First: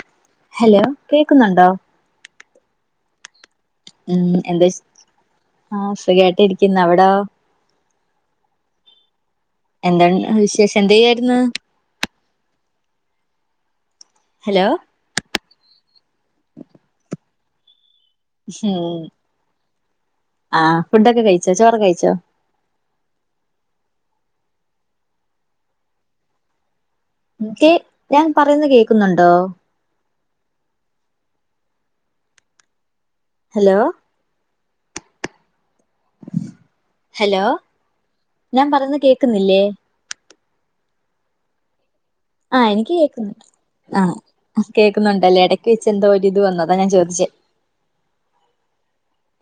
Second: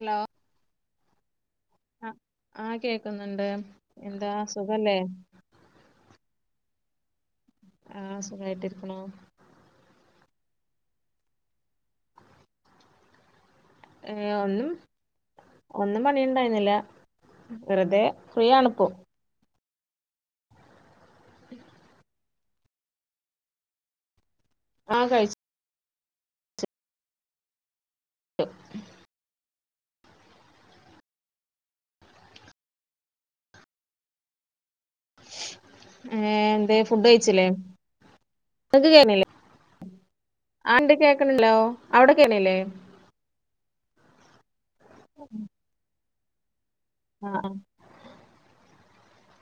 Hello hello കേക്കുന്നുണ്ടോ ആഹ് ആഹ് കേക്കുന്നുണ്ട് ഉം എന്താ വിശ് ആഹ്‌ സുഖായിട്ട് ഇരിക്കുന്നു അവിടോ ആഹ് സുഖായിട്ടിരിക്കണു എന്താണ് വിശേഷം എന്ത് ചെയ്യാരുന്ന് ഏഹ് ഹലോ ഒന്നും ഒന്നും പണിയുണ്ടായിരുന്നില്ല വെറുതെ ഫ്രീ ഇഷോ ആണിപ്പോ ആഹ് ഫുഡൊക്കെ കഴിച്ചോ ചോറ് കഴിച്ചോ ആഹ് കഴച്ച് ഇനിക്ക് ഞാൻ പറയുന്ന കേക്കുന്നുണ്ടോ ഹലോ ഏ എന്താ ഫുഡ് കഴിച്ചില്ലേ നിക്ക് കെണില്ലേ ന്നില്ലേ ആണ്ട് കേക്കണി ല്ലോ ആഹ് എനിക്ക് കേൾക്കുന്നുണ്ട് ആഹ് കേൾക്കുന്നുണ്ടല്ലേ ഇടയ്ക്ക് വെച്ച് എന്തോ ഒരു ഇത് വന്നതാ ഞാൻ ചോദ ച്ച് ആ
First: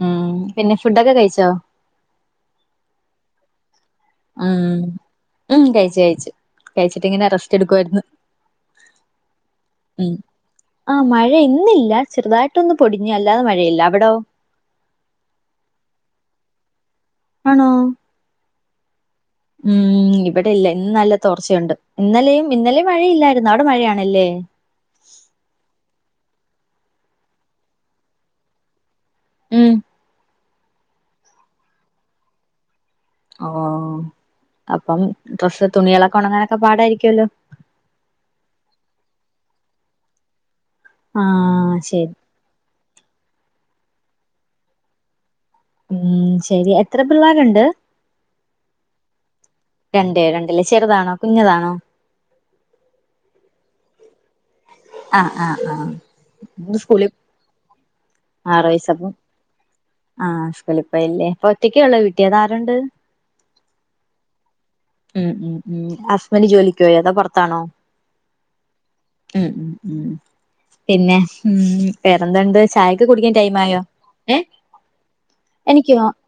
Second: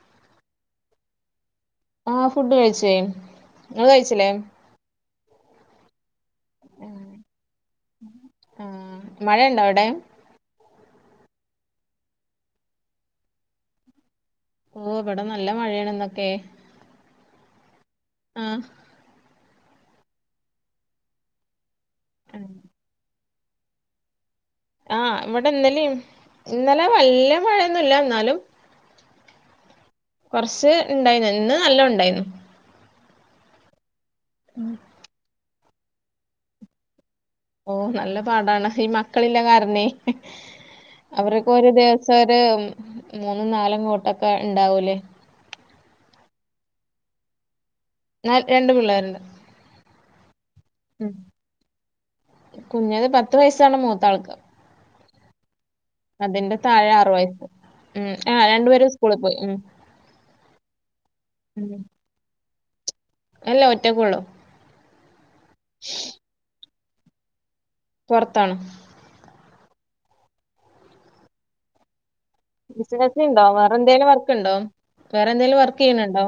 ഉം പിന്നെ ഫുഡൊക്കെ കഴിച്ചോ ആഹ് ഫുഡ്കഴിച്ചേ നിങ്ങള് കഴിച്ചില്ലേ ആഹ് ഉം കഴിച്ച് കഴിച്ച് കഴിച്ചിട്ടിങ്ങനെ റസ്റ്റ് എടുക്കു ആയിരിന്നു ആ മഴയുണ്ടോ അവിടെ ഉം ആഹ് മഴ ഇന്നില്ല ചെറുതായിട്ടൊന്നും പൊടിഞ്ഞ് അല്ലാതെ മഴയില്ല അവിടോ ഓഹ് ഇവിടെ നല്ല മഴയാണ് ന്നൊക്കെ ആണോ ആഹ് ഉം ഇവിടെ ഇല്ല ഇന്ന് നല്ല തോർച്ചയുണ്ട് ഇന്നലെയും ഇന്നലെയും മഴയില്ലായിരു അവിടെ മഴയാണല്ലേ ആഹ് ഇവിടെ ഇന്നലെയും ഇന്നലെ വല്യ മഴയൊന്നുമില്ല എന്നാലും ഉം കൊറച്ച് ഇണ്ടായിന്ന ഇന്ന് നല്ല ഇണ്ടായിരുന്നു ഓ അപ്പം ഡ്രസ് തുണികളൊക്കെ ഉണങ്ങാനൊക്കെ പാടായിരിക്കുമല്ലോ ഓ നല്ല പാടാണ് ഈ മക്കളില്ല കാരണേ അവർക്ക് ഒരു ആഹ് ശരി ദിവസം ഒ ത് മൂന്നും നാലും കോട്ടൊക്കെ ഉണ്ടാവൂല്ലേ ഉം ശരി എത്ര പിള്ളാരുണ്ട് നാൽ രണ്ട്പിള്ളാര്ണ്ട് രണ്ടെ രണ്ടില്ല് ചെറുതാണോ കുഞ്ഞിതാണോ കുഞ്ഞത് പത്ത് വയസ്സാണ് മൂത്ത ആൾക്ക് ആഹ് ആഹ് അതിന്റെ ആഹ് താഴെ ആറു സ്കൂളിൽ വയസ്സ് ഉം ആഹ് ആറ് രണ്ടു പേരും വയസ്സപ്പം സ്കൂളിൽപോയ്‌ ഉം ആഹ് സ്കൂളി പോയില്ലേ അപ്പൊ ഒറ്റക്കെ ഉം. ഉള്ളോ വീട്ടി അതാരുണ്ട് അല്ല ഒറ്റക്കുള്ളൂ ഉം ഉം ഉം ഹസ്ബൻഡ് ജോലിക്ക്പോയൊ അതോ പുറത്താണോ പുറത്താണ് ഉം ഉം ഉം പിന്നെ ഉം വെറെന്തുണ്ട് ചായൊക്കെ കുടിക്കൻ ടൈം ആയോ ഏഹ് വേറെന്തെലും വർക്ക് എനിക്കോ ആ ചെയ്യണണ്ടോ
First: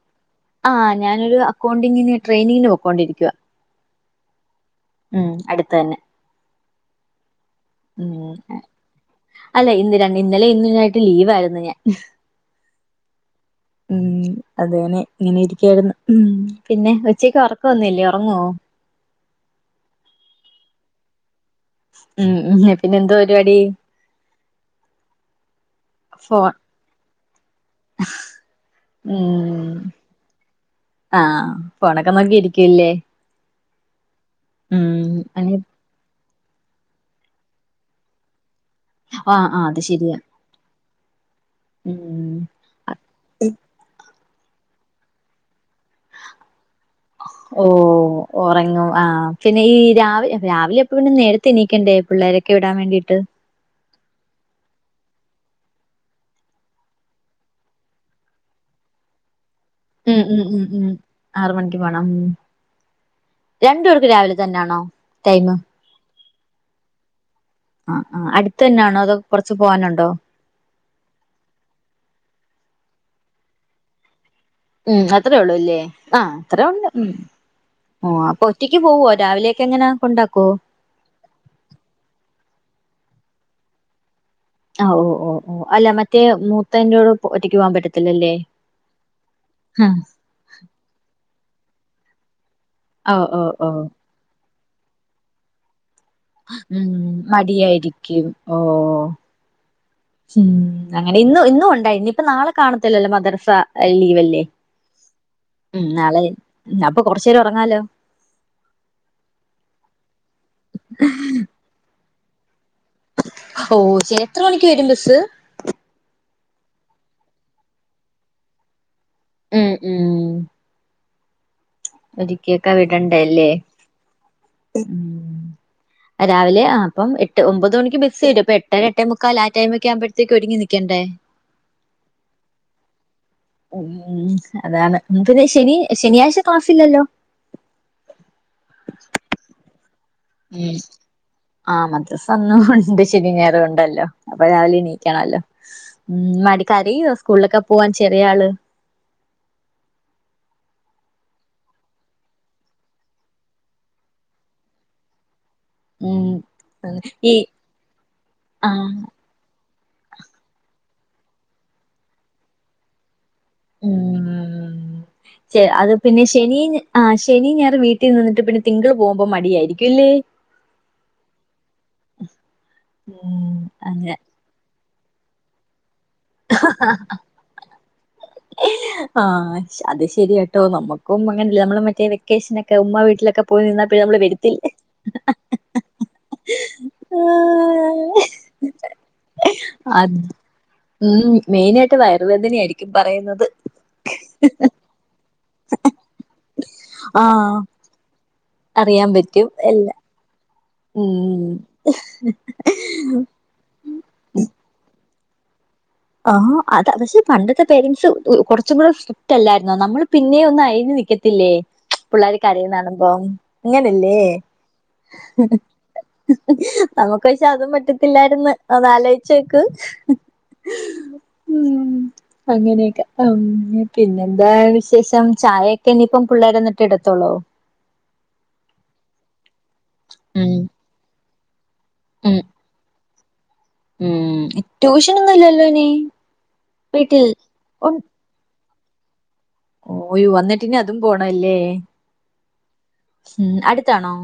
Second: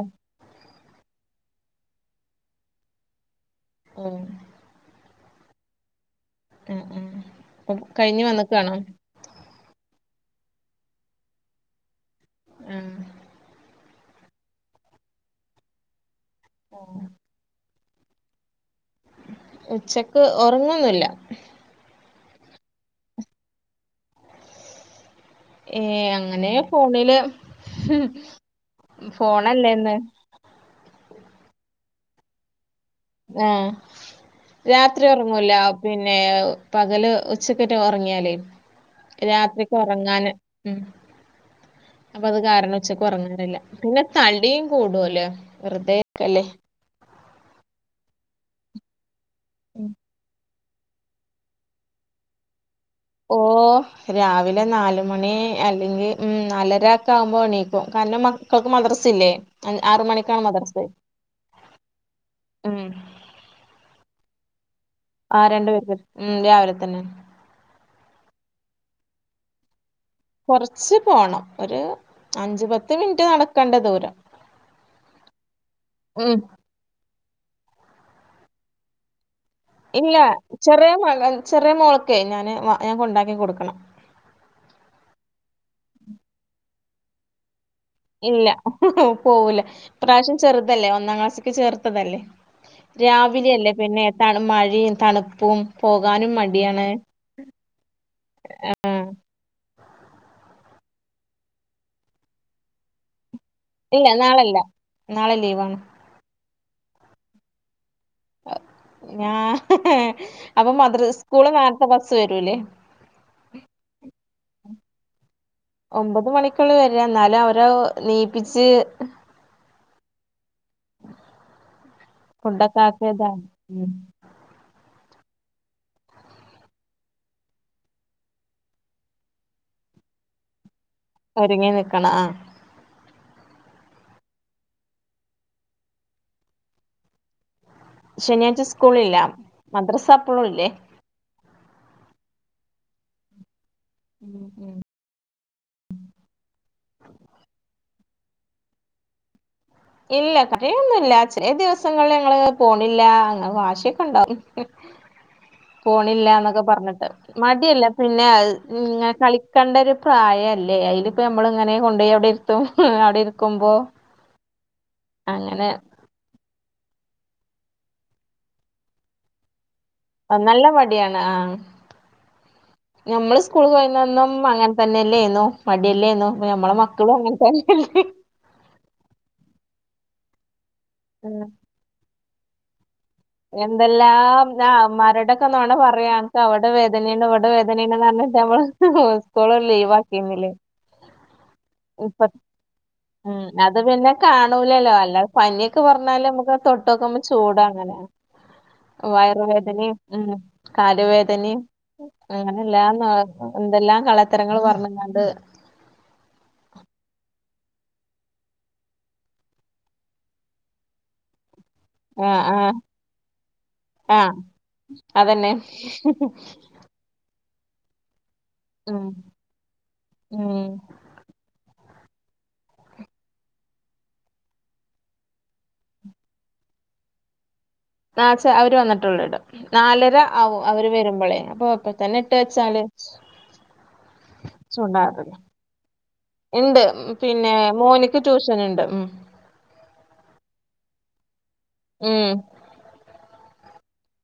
ആഹ് ഞാനൊരു അക്കൗണ്ടിങ്ങിന് ട്രെയിനിങ്ങിന് പോക്കോണ്ടിരിക്കുവുക ഓ ഉം അടുത്ത് തന്നെ ഉം ഉം ഉം അല്ലെ ഇന്ന് ര ഇന്നലെ ഇന്നായിട്ട് ലീവായിരുന്നു ഞാൻ ആഹ് ഉം അതന്നെ ഇങ്ങനെ ഇരിക്കായിരുന്നു ഉം പിന്നെ ഉച്ചക്ക് ഒറ ക്ക ഒന്നുല്യ. ഉറങ്ങുവോ? ഉച്ചക്ക് ഉറങ്ങൊന്നില്ല. ഉം ഉം പിന്നെ എന്തുവാ പരിപാടി ഏ അങ്ങനെ ഫോൺ ഫോണില്, ഫോണല്ലേന്ന് ആ.. ഫോണൊക്കെ നോക്കി ഇരിക്കൂല്ലേ? ആഹ്.. രാത്രി അനി ഉറങ്ങൂലാപ് പിന്നെ.. പകല് ഉച്ചക്കറ്റെ ഉറങ്ങിയാല് ആഹ് ആഹ് രാത്രിക്ക് അത് ശരിയാ ഉറങ്ങാൻ.. ഉം, അപ്പൊ ഉം അത് കാരണം ഉച്ചക്ക് ഉറങ്ങണ്ടല്ല, പിന്നെ കള്ളീം കൂടുല്ലോ, വെറ്തെരി ക്കല്ലേ. ഓ.. ഉറങ്ങു ആ.. പിന്നെ ഈ രാവി രാവിലെപ്പൊഴും പിന്നെ നേരത്തെ എണീക്കണ്ടേ? പിള്ളേരൊക്കെ വിടാ ൻ വേണ്ടിയിട്ട്. ഓ.. ഹ് രാവിലെ നാലുമണി, അല്ലെങ്കിൽ ഉം നലരക്കാകുമ്പോ എണീക്കും, കാരണം മ പ്പൊവൾക്ക് മദ്രസില്ലേ? ഉം ഉം ഉം ഉം, ആറ് മണിക്ക് പോണം. ഉ.. ഉം രണ്ടു പേർക്കു രാവിലെ തന്നെയാണോ? ആ് ടൈം രണ്ടുേർക്ക് ഉം രാവിലെ തന്നെ. അ ആ്, അടുത്തെന്നെയാണോ? അതൊ കൊറച്ച് പോകാനുണ്ടോ? കൊറച്ച് പോണം, ഒരു അഞ്ചു പത്ത് മിനിറ്റ് നടക്കേണ്ട ദൂരം. ഉം അത്രേ ഉള്ളൂല്ലേ, ആ ഉം അത്രേ ഉള്ളൂ, ഉം ഓ അപ്പൊ ഒറ്റക്ക് പോവോ രാവിലെ? ഇല്ല, ചെറിയ മകൾ ചെറിയ മോൾ ക്കെ ഞാന് ഞാ കൊണ്ടാക്കി കൊടുക്കണം. അ ഓ ഓ ഓ, അല്ല മറ്റേ മൂത്തന്റോടെ ഒറ്റക്ക് പോവാൻ പറ്റത് ഇല്ല, ഹ് ഹ് ഹ് പോവൂല, ഇപ്രാവശ്യം ചെറുതല്ലേ, ഒന്നാം ക്ലാസ്സ്ക്ക് ചേർത്തതല്ലേ. ആ ഓ ഓ ഓ രാവിലെയല്ലേ പിന്നെ തണ് മഴിം തണുപ്പും പോകാനും മ ഊ.. മ് മടിയായിരിക്കും. ഓ.. ആഹ് ഉം, അങ്ങനെ ഇന്നു ഇന്നു ഉണ്ടായി ഇനിപ്പ നാളെ കാണത്തില്ലല്ലോ മദ്റസ? [inaudible] ഇല്ല ലീവല്ലെ, നാളല്ല നാളെ ലീവാണ് ഉം നാളെ അപ്പൊ കൊറച്ചേരം ഉറങ്ങാലോ? ഞാഹ് ഹ് ഹേ അപ്പൊ മദ്രസ് സ്കൂള് നേരത്തെ ബസ് വരൂല്ലേ? ഓ ശെരി, എത്ര മണിക്ക് വരും ബസ്സ്? ഒമ്പത് മണിക്കൊള്ളു വര, എന്നാലും അവരോ നീപ്പിച്ച്.. ഉം ഉം. ഒരുക്കിയൊക്കെ ഫുഡൊക്കെ വിടണ്ടേ ആക്കിയതാണ്. ല്ലേ? ഉം ഉം.. ആ രാവിലെ അപ്പം എട്ട് ഒമ്പത് മണിക്ക് ബസ് വരും, അപ്പൊ എട്ടര എട്ടേ മുക്കാൽ ആടൈമൊക്കെ ആവുമ്പഴത്തേക്ക് ഒരുങ്ങി നിൽക്കേണ്ടേ? ഒരുങ്ങി നിക്കണം, ആ. ഊ... മ്അതാണ് [inaudible] ന്നെ ശനി ശനിയാഴ്ച ക്ലാസില്ലല്ലോ? ശനിയാഴ്ച സ്കൂളില്ല. മദ്രസപ്. ഉം, ആ മദ്രസ അന്നും ഹ് ഹ് ണ്ട് ശനി ഞായറു ഉണ്ടല്ലോ, അപ്പൊ ഉം ഉം രാവിലെ നീ ണല്ലോ ഊമ് മടി കരയോ സ്കൂളിലൊക്കെ പോവാൻ ചെറിയ ആള്? ഇല്ല കര യൊന്നുല്ല, ചില ദിവസങ്ങളിൽ ഞങ്ങള് പോണില്ല അങ്ങനെ വാശിയൊക്കെണ്ടാവും. [unintelligible] പോണില്ല ഉം ന്നൊക്കെ പറഞ്ഞിട്ട്, ഈ മടിയല്ല പിന്നെഅത് ആഹ് ങ്ങന കളി കണ്ടരു പ്രായ അല്ലേ, അയില് പ്പോ നമ്മള് ങ്ങനെ കൊണ്ടോയി അവിടെ ഇരുത്തും ഹ് ഹ് ഹേ അവിടെ ഇരിക്കുമ്പോൾ.. ചെ അത് പിന്നെ, ശനി ആ ശനി ഞായർ വീട്ടിൽ നിന്നിട്ട് പിന്നെ തിങ്കൾ പോകുമ്പൊ മടിയായിരിക്കും. ഇല്ലേ നല്ല മടിയാണ് ആം, ഞമ്മള് ഉം സ്കൂൾ അങ്ങനെ പോയിന്ന അന്നും.. ഉം അങ്ങനെ തന്നെയല്ലേയിനു, മടിയല്ലേയ്നു ഇപ്പ നമ്മളെ മക്കളും അങ്ങനെ തന്നെയല്ലേ. ഹ് ഹ് ആഹ് ആ അത് ശെരിയാട്ടോ, നമുക്കും ആഹ് അങ്ങനെല്ലെ നമ്മൾ മറ്റേ വെക്കേഷനൊക്കെ ഉമ്മ വീട്ടിലൊക്കെ പോയി നിന്നാ പിന്നെ നമ്മള് എന്തെല്ലാം വരത്തില്ലേ ആ ഉമ്മാരൊടൊക്കെ നൊണ പറയാ ന്ക് അവിടെ വേദനെ ണ് ഇവിടെ വേദനേണ് പറഞ്ട്ട് മ്മള്. ഹ് ഹ് സ്‌കൂള് അത് ലീവാക്കിരുന്നില്ലേ? ഉം, മെയിനായിട്ട് വയറുവേദന യാ യിരിക്കും പറയുന്നത്. ഹ് ഹ് ഹ ല്ലോ അല്ല. പനിയൊക്കെ പറഞ്ഞാല് നമ്മുക്ക് തൊട്ടൊക്കുമ്പൊ ആഹ് ചൂടങ്ങനെ അറിയാൻ പറ്റും വയറുവേദനേം എല്ലാ ഉം കാല് ഉം വേദനയും, അങ്ങനെഎല്ലാം [unintelligible] എന്തെല്ലാം കളത്തരങ്ങൾപറ്ഞ്ഞ്ങ്ങാണ്ട് ആഹാ അത പക്ഷെ പണ്ടത്തെ പേരെന്റ്സ് കുറച്ചുംകൂടെ സ്ട്രിറ്റ്അല്ലായിരുന്നോ നമ്മള്പിന്നെയൊന്ന്അയഞ് ത്തില്ലേ പിള്ളേര് ആഹ് ആഹ് കരയുന്നണുമ്പൊ ഇങ്ങനല്ലേ അതെന്നെ നമുക്ക് പക്ഷേ അതും പറ്റത്തില്ലായിര്ന്ന് ഒന്ന് ഉം ആലോഴി ചോക്ക് ഉം. ഉം അങ്ങനെയൊക്കെ ആം പിന്നെന്താവിശേഷം ചായൊക്കെഇനിയിപ്പം പിള്ളേര് വന്നിട്ട്ഇടുത്തോള്ളോ ആ ചാ അവര് വന്നിട്ടുള്ളൂ ഇടും. നാലര ഉം ആവും അവര് വരുമ്പോളേ. അപ്പൊ അപ്പ തന്നെ ഇട്ട് ഉം വെച്ചാല്. [inaudible] ഉം ട്യൂഷനൊന്നും [unintelligible] ഇല്ലല്ലോ ഇനി ഉണ്ട് വീട്ടിൽ പിന്നെ മോന് ന്ന് ട്യൂഷന്ണ്ട് ഉം ഓയു വന്നിട്ടിനി അതും പോണല്ലേ ഉം. ഉം. അടുത്താണോ?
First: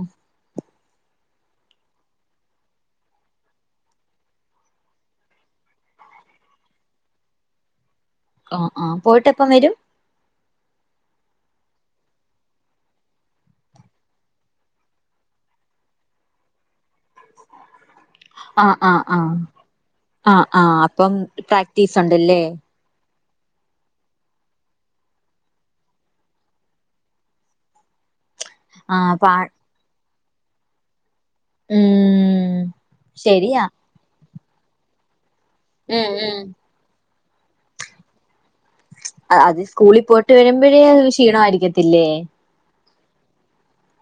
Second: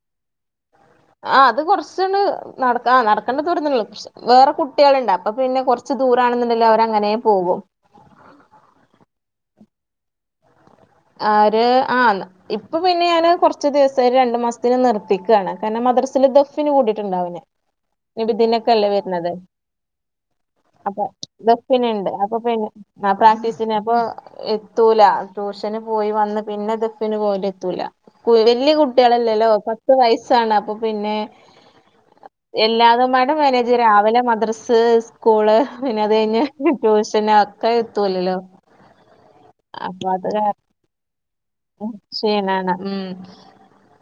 ആ അത്കൊറച്ച്ണ് നടക്കാ ആ നടക്കണ്ട ദൂരാന്നള്ളൂ വേറെകുട്ടിയാള്ണ്ട് അപ്പൊപിന്നെ കൊറച്ച്ദൂരാണന്ന്ണ്ടെലും അവരങ്ങനെപോകും ആഹ് ആ പോയിട്ട് എപ്പം വരും. ആര് ആന്ന് ഇപ്പൊപിന്നെഞാന് കുറച്ച്ദിവസായിട്ട് രണ്ടുമാസത്തിന് നിർത്തിക്കാണ് കാരണം മദ്രസില്ദെഫ് ഫ്ന് കൂടിയിട്ടുണ്ടവന് നിബിദിനൊക്കെ ആഹ് അല്ലേ ആഹ് വരുന്നത് ആഹ് ആഹ് ആഹ് അപ്പം പ്രാക്ടീസ് ഉണ്ടല്ലേ [unintelligible] ആ പ്രാക്ടീസിനപ്പൊ എത്തൂലാ, ടൂഷ അന് പോയി വന്ന് പിന്നെ ദഫ്ന് പോല എത്തൂല വല്യ ആഹ് പാ കുട്ടികളല്ലല്ലോ പത്ത് വയസ്സാണ്അപ്പൊപിന്നെ ഉം എല്ലാതും മാടെ ശരിയാ മേനേജ് രാവിലെ മദ്രസ് സ്കൂള് ഉം ഉം പിന്നെത്കഴിഞ്ഞ് ട്യൂഷനാക്കെ എത്തുലല്ലോ അതിസ്കൂളിപോയിട്ട് വരുമ്പോഴേ ക്ഷീണമായി ശീനാണ് ഉം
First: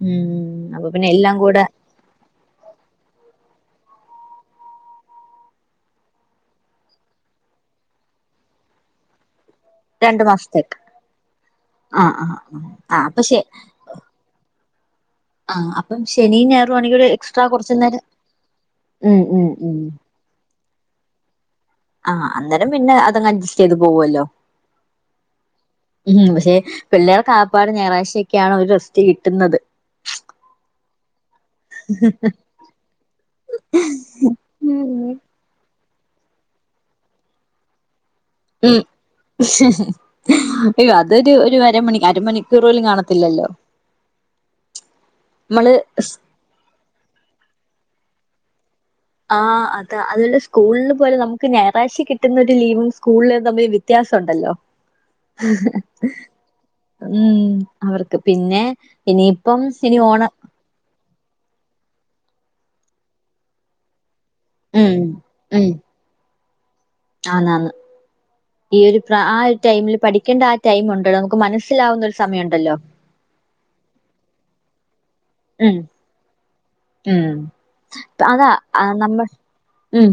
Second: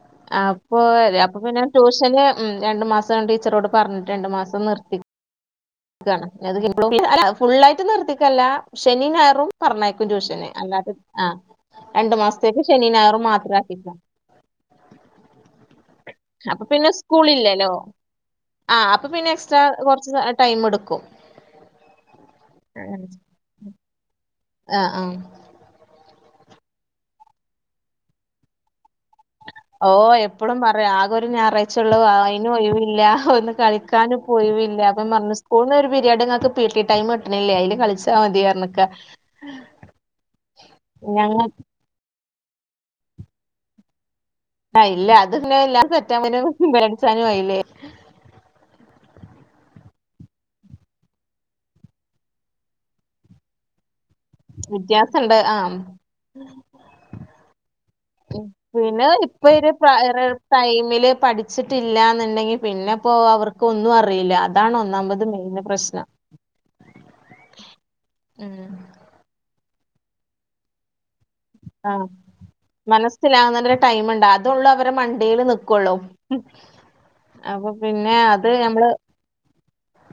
ഉം അപ്പൊ പിന്നെ എല്ലാം അപ്പൊ പിന്നെ കൂടെ ട്യൂഷന് ഉം രണ്ട് മാസം ടീച്ചറോട് പറഞ്ഞിട്ട്ണ്ട്‌. രണ്ടു മാസം നിർത്തി. ക്കാണ് ഇനി അത് [unintelligible] അത് ഫുള്ളായിട്ട് നിർത്തിക്കല്ല ശനിം ഞായറും പറഞ്ഞേക്കും രണ്ടു ട്യൂഷന് മാസത്തേക്ക് അല്ലാത്ത ആ ആഹ് രണ്ടു ആഹ് മാസത്തേക്ക് ശനി ഞായറും മാത്ര ആക്ക്യക്ക ആ അപ്പം ശെനി അപ്പൊ പിന്നെ ഞായറുആണെങ്കി ഒരു എക്സ്ട്രാ സ്കൂളില്ലല്ലോ കൊർച്ച നേരം, ആഹ് അപ്പൊ ഉം പിന്നെ ഉം എക്സ്ട്രാ ഉം കൊറച്ച് ടൈം ട്ക്കും ആഹ് അന്നേരം പിന്നെ അതങ്ങ് അഡ്ജസ്റ്റ് ചെയ്ത് പോവല്ലോ ആഹ് ആഹ് ഉം പക്ഷെ പിള്ളേർക്ക്ആകാപ്പാടെ ഞായറാഴ്ചയൊക്കെയാണ് ഒരു റെസ്റ്റ് കിട്ടുന്നത് ഓ എപ്പളും പറയും. ആകെ ഒരു ഞായറാഴ്ച്ചുള്ളൂ. അയിനും ഒഴിവില്ല. ഒന്ന് കളിക്കാനും, പ്പൊയിവില്ല ഉം അപ്പം പറഞ്ഞു സ്കൂൾന്നൊരു പിരിയഡ്ങ്ങക്ക് പി ടി ടൈംട്ട്ണില്ലേ അതില്കളിച്ച ഉം അയ്യോ അതൊരു ഒരു ഞങ്ങക്ക് അരമണിക്ക് അരമണി [unintelligible] റോയിൽന് കാണത്തില്ലല്ലോ. ആഹ് ഇല്ല. നമ്മള് [unintelligible] ച്ചാനും ആയില്ലേ. ആഹ് അത അതല്ലെ സ്കൂളില് പോലെ നമ്മുക്ക് ഞായറഴ്ച കിട്ടുന്നൊരുലീവും സ്കൂളിൽതമ്മി വ്യത്യാസംണ്ടല്ലോ വ്യത്യാസണ്ട് ആഹ് [unintelligible] ഉം അവർക്ക് പിന്നെ ഇപ്പൊ ഇനിയിപ്പം ശെനി ഓണ ഒരു ടൈമില് പഠിച്ചിട്ടില്ലാന്ന്ണ്ടെങ്കി പിന്നെപ്പോ അവർക്ക് ഒന്നു അറിയില്ല. [unintelligible] ഉം അതാണ്ഒന്നാമ്പത് ഉം മെയിന്പ്രശ്നം ആന്നാന്ന് ഉം ഈഒരുപ്ര ആഒരു ടൈമില് പഠിക്കേണ്ടആ ടൈമുണ്ട്ളൊ ആഹ് മനസ്സിലാകാണന ടൈമുണ്ട്. അതേള്ളൂ അവരെ മണ്ടേൽ ഉം ന്ക്കുള്ളൂ. [inaudible] ഉം അതാ നമ്മൾ ഉം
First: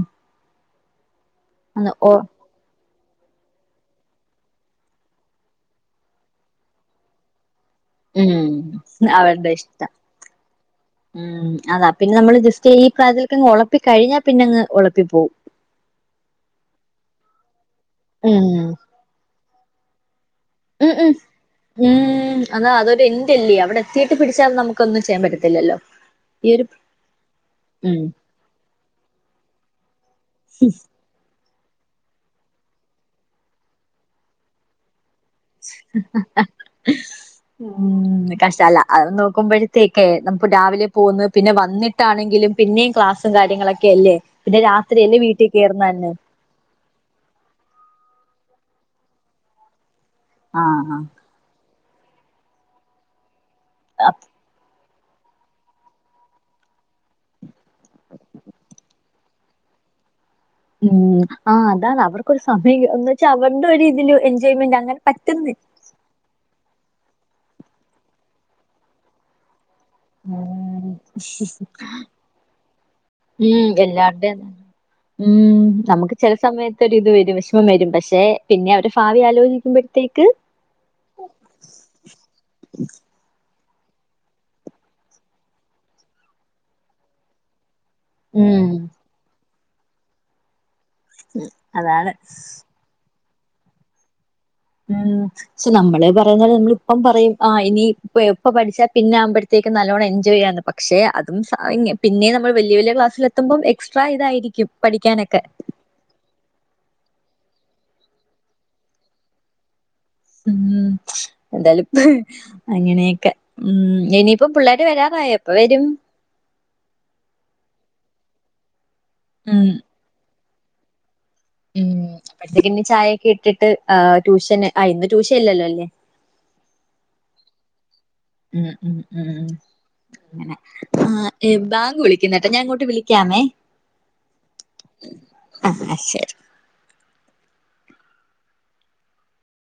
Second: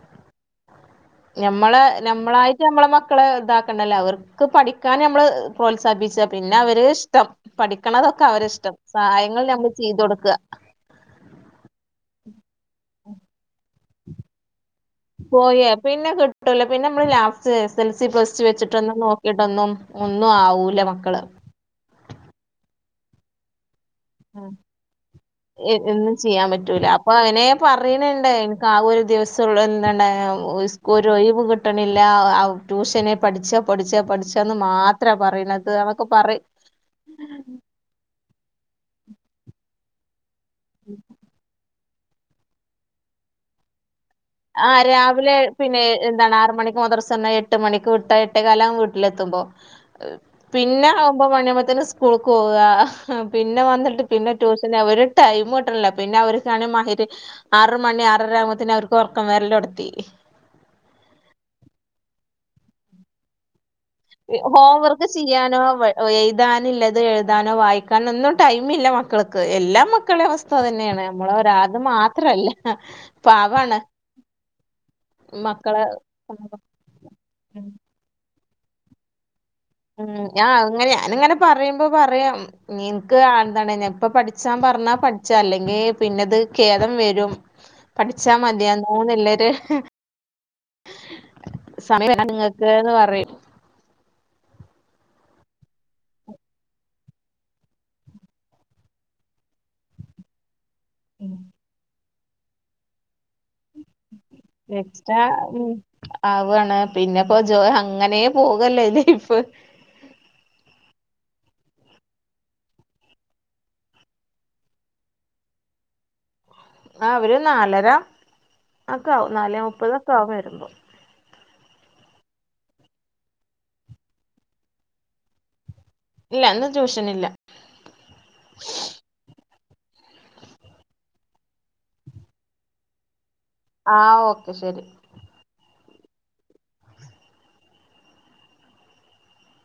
ഞമ്മളെ അന്ന് ഓ ഞമ്മളായി നമ്മളെമക്കളെഇതാക്കണ്ടല്ലേ അവർക്ക്പഠിക്കാന് നമ്മള് പ്രോത്സാഹിപ്പിച്ച പിന്നെഅവര്ഇഷ്ടം പഠിക്കണതൊക്കെ ഉം അവരിഷ്ടം സഹായങ്ങൾ അവരുടെ ഞമ്മള് ഇഷ്ടം ചെയ്തൊട്ക്കാ ഉം അതാ പിന്നെനമ്മള് ജസ്റ്റ്ഈ പ്രായത്തിലേക്കങ്ങ് ഒളപ്പിക്കകഴിഞ്ഞാ പിന്നെങ്ങ് ഉളു പോയേ പിന്നെ കിട്ടൂലോ പിന്നെ നമ്മള് ലാസ്റ്റ് എസ് എൽ സി പ്ലസ്റ്റ് ഉം വെച്ചിട്ട്ന്ന നോ കിടന്നും ഒന്നും ആവൂ ഉം, ഉം, ഉം അതാ അതൊരെൻടല്ല്യേ, അവടെത്തീട്ട് പിടിച്ചാ ഉം നമുക്കൊന്നും ചെയ്യാൻ പറ്റത്തില്ല. ഒന്നും ചെയ്യാൻ പറ്റൂല അപ്പൊ അവന് ഉം പറിണ് ണ്ട് ഇൻക്ക് ആ ഒരു ദിവസം ള്ളു എന്താണ് സ്കൂ ഒര് ഒഴിവ് കിട്ടണ്ല്ല ഔ ട്യൂഷന് പഠിച്ചോ പഠിച്ചോ പഠിച്ചോന്ന് മാ എത്ര പറയണത് അതൊക്ക പറയ് ഉം, കഷ്ടല്ല അത് നോക്കുമ്പഴത്തേക്കെ. ന ഇപ്പൊ രാവിലെ പോന്ന്‌ പിന്നെ വന്നിട്ടാണെങ്കിലും പിന്നെയും ക്ലാസ്സും കാര്യങ്ങളൊക്കെ അല്ലേ പിന്നെ ആഹ് രാത്രിയല്ലേ രാവിലെ വീട്ടിൽ പിന്നെ കയറുന്ന തന്നെ എന്താണ് ആറ് മണിക്ക് മദ്രസന്ന എട്ട് എട്ട് മണിക്ക് വിട്ട എട്ടേ കാലാവും വീട്ടിലെത്തുമ്പോ പിന്നെ ആഹ് ആകുമ്പോ മുനെ പ ത്തിന് സ് സ്കൂൾക്കൊവാ പിന്നെവന്നിട്ട് ആഹ് പിന്നെട്യൂഷന്അവര് ടൈംമ്മ്ട്ട്ല്ല പിന്നെഅവർക്കണേ മഗ്‌രി ആറ്മണി ആറരആവുമ്പത്ത്ന് അവർ കൊറക്കം വല്ലോടത്തി ഉം ആഹ് അതാണ് അവർക്കൊരു സമയം ന്ന് വെച്ചാ അവരുടെ ഒരു രീതിൽ എൻജോയ്മെന്റ് അങ്ങനെ പറ്റുന്ന എഴ്താനില്ലത്എഴുതാനോ വായിക്കാനോന്നും ടൈമില്ലമക്കൾക്ക് എല്ലാംമാ ഉം ക്കളെവസ്ഥതന്നെയാണ് നമ്മളെരാൾത് മാത്രല്ല പാ ഉം എല്ലാരുടെ ഉം മക്കളെ നമുക്ക് ചില സമയത്ത് ഒര് ഇത് വരും വിഷമം വരും പക്ഷെ പിന്നെ അവര് ഭാവിആലോജി ആലോചിക്കുമ്പോ ഉം ഞാഅങ്ങനെ ഞാനിങ്ങനെ പറയുമ്പോപറയും നിനക്ക് വേന്തനത് യാണ് ഞാൻ ഇപ്പ പഠിച്ചാ പറഞ്ഞാ പഠിച്ചാ അല്ലെങ്കി പിന്നെത് ഖേദം വരും ഉ പഠിച്ചാൽ മതിയായ്ന് മൂന്ന്ള്ളേര്. അതാണ് സമയം [unintelligible] പറിയും. [unintelligible] ശൊ നമ്മള് പറയുന്ന നമ്മള ഇപ്പം പറയും ആ ഇനി എപ്പ പഠിച്ചാ പിന്നെ ആവുമ്പോഴത്തേക്കും നല്ലവണ്ണം എൻജോയ് ചെയ്യാ പക്ഷെ അതുംഷാ പിന്നെനമ്മൾ വെല്ല്യവെല്ല്യ ക്ലാസ്സിലെത്തുമ്പോം എക്സ്ട്രാ ഇതായിരിക്കും എക്സ്ട്രാ പഠിക്കാനൊക്കെ ഉം ആവാണ് പിന്നെപ്പോജോ അങ്ങനെപോകല്ലെ ലൈഫ് ഉം എന്താലും പ് അങ്ങനെയെക്കെ ഉം ഇനിയിപ്പോ പിള്ളാര് വരാറായോ എപ്പൊവരും? ആഹ് ഇവരൊര്നാലര ഒക്കെവും ഉം നാലെമുപ്പതൊക്കെവുംവരുമ്പോ ഉം [unintelligible] ചായയൊക്കെഇട്ടിട്ട് ആ ട്യൂഷന് ആ ഇന്ന് ട്യൂഷൻഇല്ലല്ലോല്ലേ? ഇല്ല ഇന്ന്ട്യൂഷനില്ല ഉം ഉം ഉം ആഹ് ബാങ്ക് വിളിക്കുന്നേ ഞാൻ അങ്ങോട്ട് വിളിക്കാമേ ആ ഓക്കെ ശെരി. ആഹ് അഹ് ശരി